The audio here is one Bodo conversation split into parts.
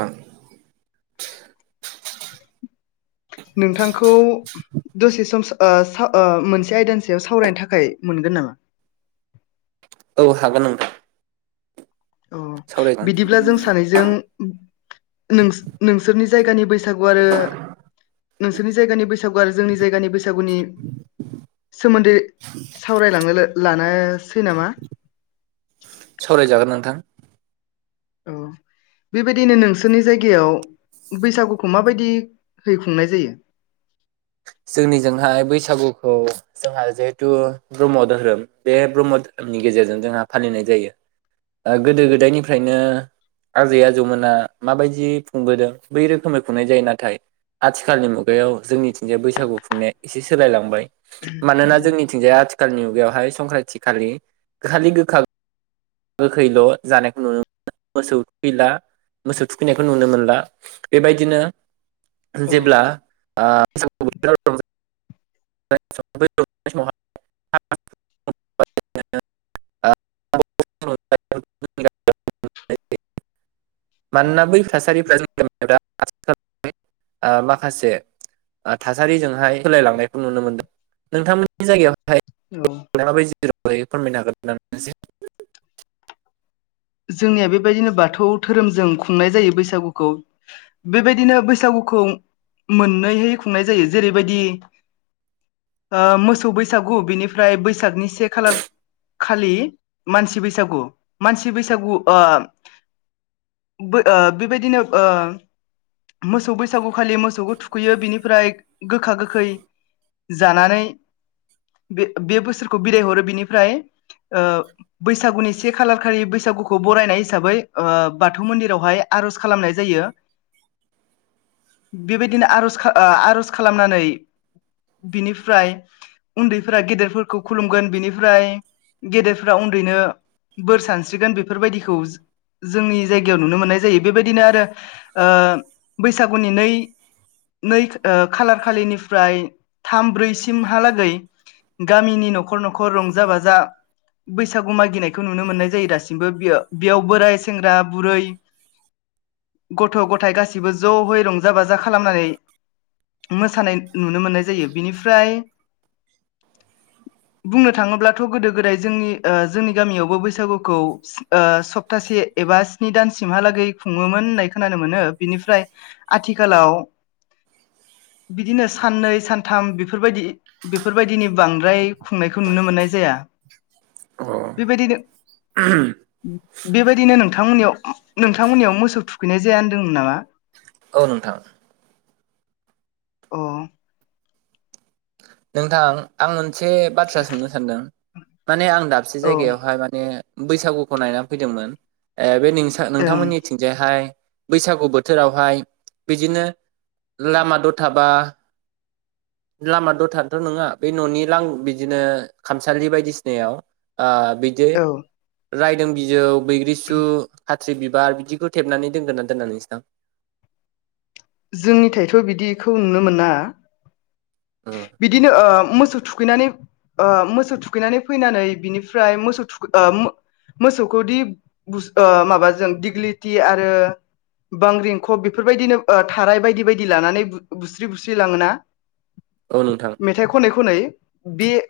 औ। नोंथांखौ दसे सम ओ सा ओ मोनसे आयदानि सायाव सावरायनो थाखाय मोनगोन नामा? औ हागोन नोंथां। अ सावरायगोन बिदिब्ला जों सानैजों नोंसो-नोंसोरनि जायगानि बैसा सागु आरो नोंसोरनि जायगानि बैसागु आरो जों जायगानि बैसा सागुनि सोमोन्दै सावरायलांनो लानोसै नामा? सावरायजागोन नोंथां औ बेबायदिनो नोंसोरनि जायगायाव बैसागुखौ माबायदि है खुंनाय जायो। जोंनिजोंहाय बैसागुखौ जोंहा जिहेथु ब्रह्म धोरोम बे ब्रह्म धोरोमनि गेजेरजों जोंहा फालिनाय जायो गोदो दा गोदायनिफ्रायनो आजै आजौमोना माबायदि खुंबोदों बै रोखोमै खुंनाय जायो नाथाय आथिखालनि मुगायाव जोंनिथिंजाय बैसागु बैसागु खुंनाया एसे सोलायलांबाय मानोना जोंनिथिंजाया आथिखालनि मुगायावहाय संक्रान्ति खालि खालि गोखा गोखैल' जानायखौ नुनो मोनो मोसौ थुखैला मोसौ थुखैनायखौ नुनो मोनला बेबायदिनो औ जेब्ला आ [unintelligible] मानोना बै थासारिफ्रा जोंनि गामियाव दा माखासे थासारिजोंहाय होलायलांनायखौ नुनो मोनदों नोंथांमोननि जायगायाव औ [unintelligible] माबादि [unintelligible] जोंनिया बेबायदिनो बाथौ धोरोमजों खुंनाय जायो बैसागुखौ बेबायदिनो बैसागुखौ मोननैहै खुंनाय जायो जेरैबायदि ओ मोसौ बैसागु बेनिफ्राय बैसागनि से खालार खालि मानसि बैसागु मानसि बैसागु ओ बो ओ बेबायदिनो ओ मोसौ बैसागु खालि मोसौखौ थुखैयो बिनिफ्राय गोखा गोखै जानानै बे-बोसोरखौ बिदायहरो बिनिफ्राय ओ बैसागुनि से खालार खालि बैसागुखौ बरायनाय हिसाबै ओ बाथौ मन्दिरावहाय आर'ज खालामनाय जायो बेबायदिनो आरज खा ओ आर'ज खालामनानै बिनिफ्राय उन्दैफोरा गेदेरफोरखौ खुलुमगोन बिनिफ्राय गेदेरफोरा उन्दैनो बोर सार स्रिगोन बेफोरबायदिखौ जो-जोंनि जायगायाव नुनो मोननाय जायो बेबायदिनो आरो ओ बैसागुनि नै-नै ओ खालार खालिनिफ्राय थाम ब्रैसिमहालागै गामिनि न'खर न'खर रंजा बाजा बैसागु मागिनायखौ नुनो मोननाय जायो दासिम गासिबो बेयो बेयाव बोराय सेंग्रा बुरै गथ' गथायाइ गासिबो ज'यै रंजा बाजा खालामनानै मोसानाय नुनो मोननाय जायो बेनिफ्राय बुंनो थांङोब्लाथ' गोदो गोदाय जोंनि ओ जोंनि गामियावबो बैसागुखौ ओ सबथासे एबा स्नि दानसिमहालागै खुंङोमोन होननाय खोनानो मोनो बिनिफ्राय आथिखालाव बिदिनो साननै सानथाम बेफोरबायदि-बेफोरबायदिनि बांद्राय खुंनायखौ नुनो मोननाय जाया बेबायदिनो [unintelligible] बेबायदिनो नोंथांमोननियाव-नोंथांमोननियाव मोसौ थुखैनाय जाया होनदोंमोन नामा? औ नोंथां। अ' नोंथां आंङो मोनसे बाथ्रा सोंनो सानदों माने आं दाबसे औ जायगायावहाय माने बैसागुखौ नायना फैदोंमोन ओ बे नोंसा ओं नोंथांमोननिथिंजायहाय बैसागु बोथोरावहाय बिदिनो लामा दथाबा लामा द थाथ' नंङा बे न'नि लां बिदिनो खामसालि बायदिसिनायाव ओ बिदि औ रायदों बिजौ बैग्रिसु फाथ्रि बिबार बिदिखौ थेबनानै दोनगोना दोनना नोंसो ना? जोंनिथायथ' बिदिखौ नुनो मोना। औ बिदिनो ओ मोसौ थु खैनानै ओ मोसौ थुखैनानै फैनानै बिनिफ्राय मोसौ थु ओ मो-मोसौखौ दि ओ माबाजों दिग्लिथि आरो बांग्रिंखब बेफोरबायदिनो ओ थाराय बायदि बायदि लानानै बुस्रि बुस्रि लांङोना? औ नोंथां मेथाइ खनै-खनै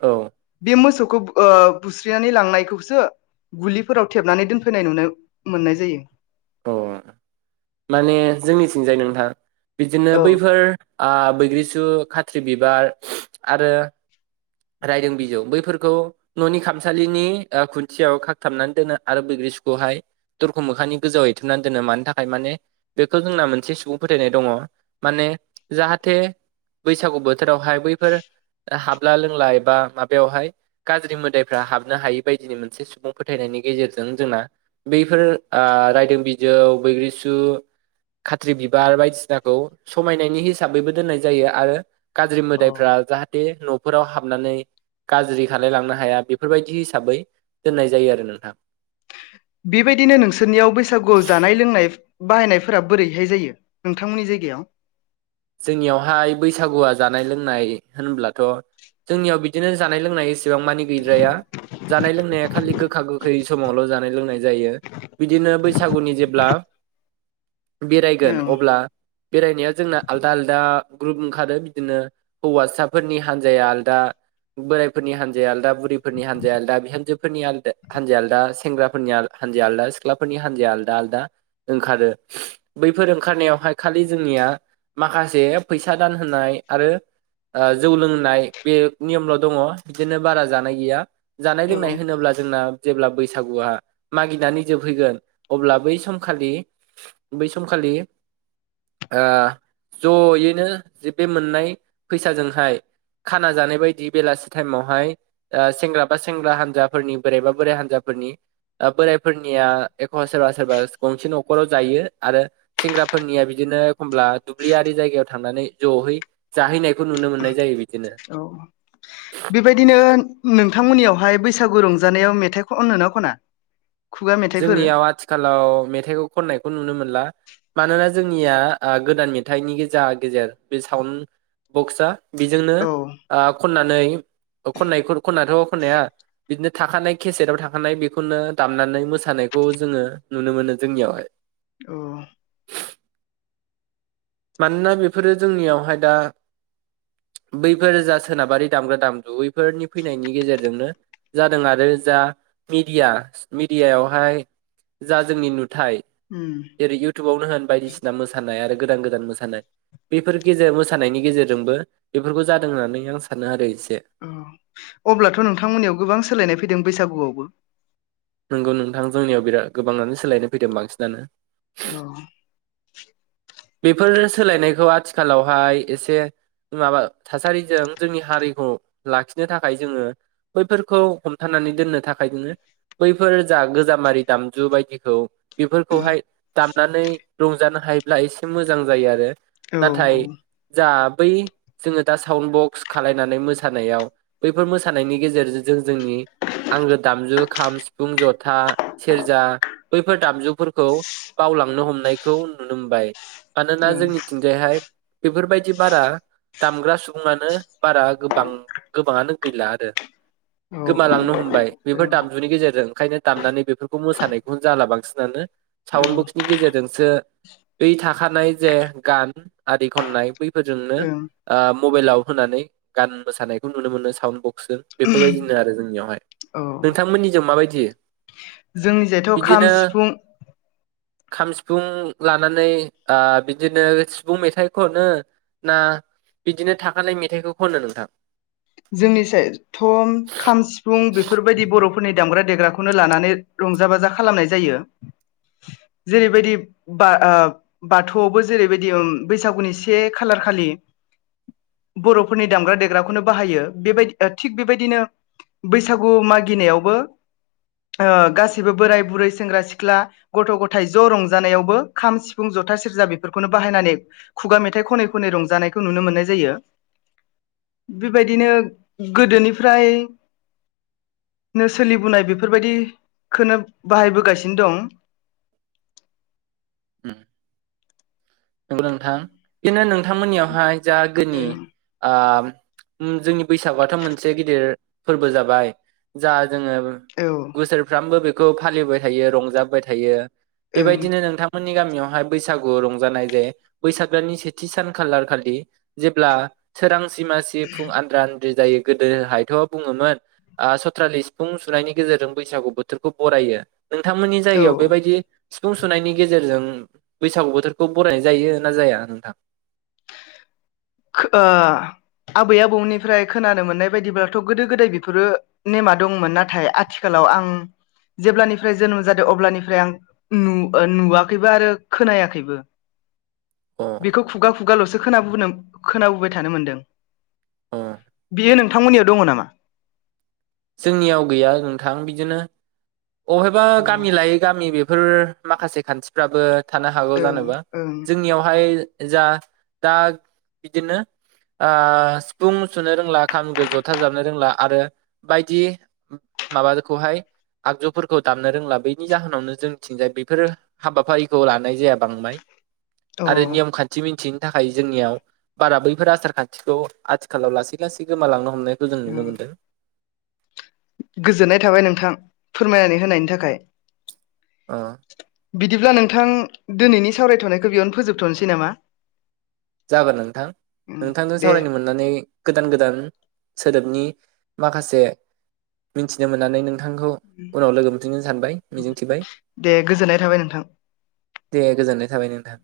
औ मोसौ ओ बुस्रिनानै लांनायखौसो गुलिफोराव थेबनानै दोनफैनाय नुनो मोननाय जायो। अ माने जोंनिथिंजाय नोंथां बिदिनो औ बैफोर ओ बैग्रिसु खाथ्रि बिबार आरो रायदों बिजौ बैफोरखौ न'नि खामसालिनि ओ खुन्थियाव खाखथाबनानै दोनो आरो बैग्रिसुखौहाय दरख' मोखांनि गोजौआव एथुमनानै दोनो मानि थाखाय माने बेखौ जोंना मोनसे सुबुं फोथायनाय दंङ माने जाहाथे बैसागु बोथोरावहाय बैफोर हाबला लों ला एबा माबायावहाय गाज्रि मोदायफ्रा हाबनो हायि बायदिनि मोनसे सुबुं फोथायनायनि गेजेरजों जोंना बैफोर ओ रायदों बिजौ बैग्रिसु खाथ्रि बिबार बायदिसिनाखौ समायनायनि हिसाबैबो दोननाय जायो आरो गाज्रि औ मोदायफ्रा जाहाथे न' फोराव हाबनानै गाज्रि खालायलांनो हाया बेफोरबायदि हिसाबै दोननाय जायो आरो नोंथां। बेबायदिनो नोंसोरनियाव बैसागुआव जानाय-लोंनाय बाहायनायफोरा बोरैहाय जायो नोंथांमोननि जायगायाव? जोंनियावहाय बैसागुआ जानाय लोंनाय होनब्लाथ' जोंनियाव बिदिनो जानाय लोंनाय एसेबां मानि गैद्राया जानाय लोंनाया खालि गोखा गोखै समावल' जानाय लोंनाय जायो बिदिनो बैसागुनि जेब्ला बेरायगोन ओं अब्ला बेरायनाया जोंना दा ग्रुप ओंखारो बिदिनो हौवासाफोरनि हान्जाया आलदा बोरायफोरनि हान्जाया आलदा बुरिफोरनि हानजाया आलदा बिहामजोफोरनि आलदा हान्जाया आलदा सेंग्राफोरनि आल हान्जाया आलदा सिख्लाफोरनि हान्जाया आलदा-आलदा ओंखारो बैफोर ओंखारनायावहाय खालि जोंनिया माखासे फैसा दान होनाय आरो अ जौ लोंनाय बे नियमल' दङ बिदिनो बारा जानाय गैया जानाय लोंनाय होनोब्ला जोंना जेब्ला बैसागुआ मागिनानै जोबहैगोन अब्ला बै समखालि - बै समखालि अ। ज'यैनो जे बे मोननाय फैसाजोंहाय खाना जानाय बायदि बेलासि टाइमावहाय अ सेंग्रा बा सेंग्रा हान्जाफोरनि बोराइबा बोराइ हान्जाफोरनि बोराइफोरनिया एखमबा सोरबा सोरबा गंसे न'खराव जायो आरो सेंग्राफोरनिया बिदिनो एखमब्ला दुब्लियारि जायगायाव थांनानै जहै जाहैनायखौ नुनो मोननाय जायो बिदिनो औ बेबायदिनो नोंथांमोननियावहाय बैसा गु रंजानायाव मेथाइ खनो ना खना? खुगा मेथाइफोर जोंनियाव आथिखालाव मेथाइखौ खननायखौ नुनो मोनला मानोना जोंनिया आ गोदान मेथाइनि जा गेजेर बे साउन्ड बक्सआ बेजोंनो औ आ खनना नै। खननायखोर खननाथ' खननाया बिदिनो थाखानाय केसेटव थाखानाय बेखौनो दामनानै मोसा नायखौ जोङो नुनो मोनो जोंनियावहाय औ। मानोना बेफोरो जोंनियावहाय दा बैफोर जा सोनाबारि दामग्रा दामगु बैफोरनि फैनायनि गेजेरजोंनो जादों आरो जा मिडिया-मिडियायावहाय जा जोंनि नु थाय उम जेरै- इउटिउबावनो होन बायदिसिना मसानाय आरो। गोदान-गो दान मोसानाय बेफोर गेजेर मोसानायनि गेजेरजोंबो बेफोरखौ जादों होननानै आं सानो आरो एस अ अब्लाथ' नोंथांमोननियाव गोबां सोलायनाय फैदों बैसागुआवबो नोंगौ नोंथां जोंनियाव बिराद गोबांआनो सोलायनो फैदों बांसिनानो अ। बेफोर सोलायनायखौ आथिखालावहाय एसे माबा थासारिजों जोंनि हारिखौ लाखिनो थाखाय जोङो बैफोरखौ हमथानानै दोननो थाखाय जोङो बैफोर जा गोजामारि दामजु बायदिखौ बेफोरखौहाय दामनानै रंजानो हायोब्ला एसे मोजां जायो आरो। औ नाथाय जा बै जोङो दा साउन्ड बक्स खालायनानै मोसानायाव बैफोर मोसानायनि गेजेरजों जों जोंनि आंगो दामजु खाम, सिफुं, जथा, सेरजा बैफोर दामजुफोरखौ बावलांनो हमनायखौ नुनो मोनबाय। मानोना जोंनिथिंजायहाय बेफोरबायदि बारा दामग्रा सुबुङानो बारा गोबां गोबाङानो गैला आरो औ गोमालांनो हमबाय बेफोर दामजुनि गेजेरजों ओंखायनो दामनानै बेफोर- खौ मोसानायखौनो जाला बांसिनानो। साउन्ड बक्सनि गेजेरजोंसो दै था खानाय जे गान आरि खननाय बैफोरजोंनो औ आम मबाइलाव होनानै गान मोसानायखौ नुनो मोनो साउड बक्सजों बेफोरबायदिनो आरो जोंनियावहाय। नोंथांमोननिजों माबायदि? जोंनि जायथ' खाम, बिदिनो सिफुं खाम, सिफुं लानानै आ बिदिनो सिफुं मेथाइ खनो ना बिदिनो थाखानाय मेथाइखौ खनो नोंथां? जोंनि साय थम खाम सिफुं बेफोरबायदि बर'फोरनि दामग्रा देग्रा खौनो लानानै रंजा बाजा खालामनाय जायो । जेरैबायदि बा ओ बाथौआवबो जेरैबायदि उम बैसागुनि से खालार खालि बर'फोरनि दामग्रा देग्राखौनो बाहायो ।बेबायदि थिग बेबायदिनो बैसागु मागिनायावबो ओ गासैबो बोराय, बुरै, सेंग्रा सिख्ला, गथ' ग'थाय ज' रंजानायावबो खाम, सिफुं, जथा, सेरजा बेफोरखौनो बाहायनानै खुगा मेथाइ खनै खनै रंजानायखौ नुनो मोननाय जायो। बेबायदिनो गोदोनिफ्रायनो सोलिबोनाय बेफोरबायदिखोनो बाहायबोगासिनो दं। उम। नंगौ नोंथां इनो नोंथांमोननियावहाय जागोनि ओं आम उम जोंनि बैसागुआथ' मोनसे गिदिर फोरबो जाबाय। जा जोङो औ बोसोरफ्रामबो बे खौ फालिबोबाय थायो रंजाबोबाय थायो। ओं बेबायदिनो नोंथांमोन नि गामियावहाय बैसागु रंजानाय जे बैसाग दाननि सेथि सान खालार खालि जेब्ला सोरां सिमासि फुं आद्रान [unintelligible] जायो गोदोहायथ' बुङोमोन आ सथ्रालि सिफुं सुनायनि गेजेरजों बैसागु बोथोरखौ बरायो। नोंथांमोननि जायगायाव औ बेबायदि सिफुं सुनायनि गेजेरजों बैसागु बोथोरखौ बरायनाय जायो ना जाया नोंथां? खो ओ आबै आबौनिफ्राय खोनानो मोननाय बायदिब्लाथ' गोदो गोदाय बेफोरो नेमा दंमोन। नाथाय आथिखालाव आं जेब्लानिफ्राय जोनोम जादों अब्लानिफ्राय आं नु ओ नुवाखैबो आरो खोनायाखैबो। अ बेखौ खुगा खुगाल'सो खोना [unintelligible] खोनाबोबाय थानो मोनदों। अ बियो नोंथांमोननियाव दङ' नामा? जोंनियाव गैया नोंथां बिदिनो अहायबा औ ओं गामि लायो गामि बे गोर माखासे खान्थिफ्राबो थानो हागौ जानोबा ओं जोंनियावहाय जा दा बिदिनो आ सिफुं सुनो रोंला खाम जथा जाबनो रोंला आरो बायदि माबाखौहाय आगजुफोरखौ दामनो रोंला बैनि जाहोनावनो जोंथिंजाय बेफोर हाबाफारिखौ लानाय जाया बांद्राय अ आरो नियम खान्थि मिथिं थाखाय जोंनियाव बारा बैफोर आसार खान्थिखौ आथिखालाव लासै लासै गोमालांनो हमनायखौ जों नुनो ओं मोनदों गोजोननाय थाबाय नोंथां फोरमायनानै होनायनि थाखाय अ' बिदिब्ला नोंथां दिनैनि सावरायथ'नायखौ बेयावनो फोजोबथ'नोसै नामा जागोन नोंथां उम नोंथांजों दे सावरायनो मोननानै गोदान गोदान सोदोबनि माखासे मिथिनो मोननानै नों नोंथांखौ उनाव लोगो मोनफिनगोन सानबाय मिजिं थिबाय दे गोजोननाय थाबाय नोंथां दे गोजोननाय थाबाय नोंथां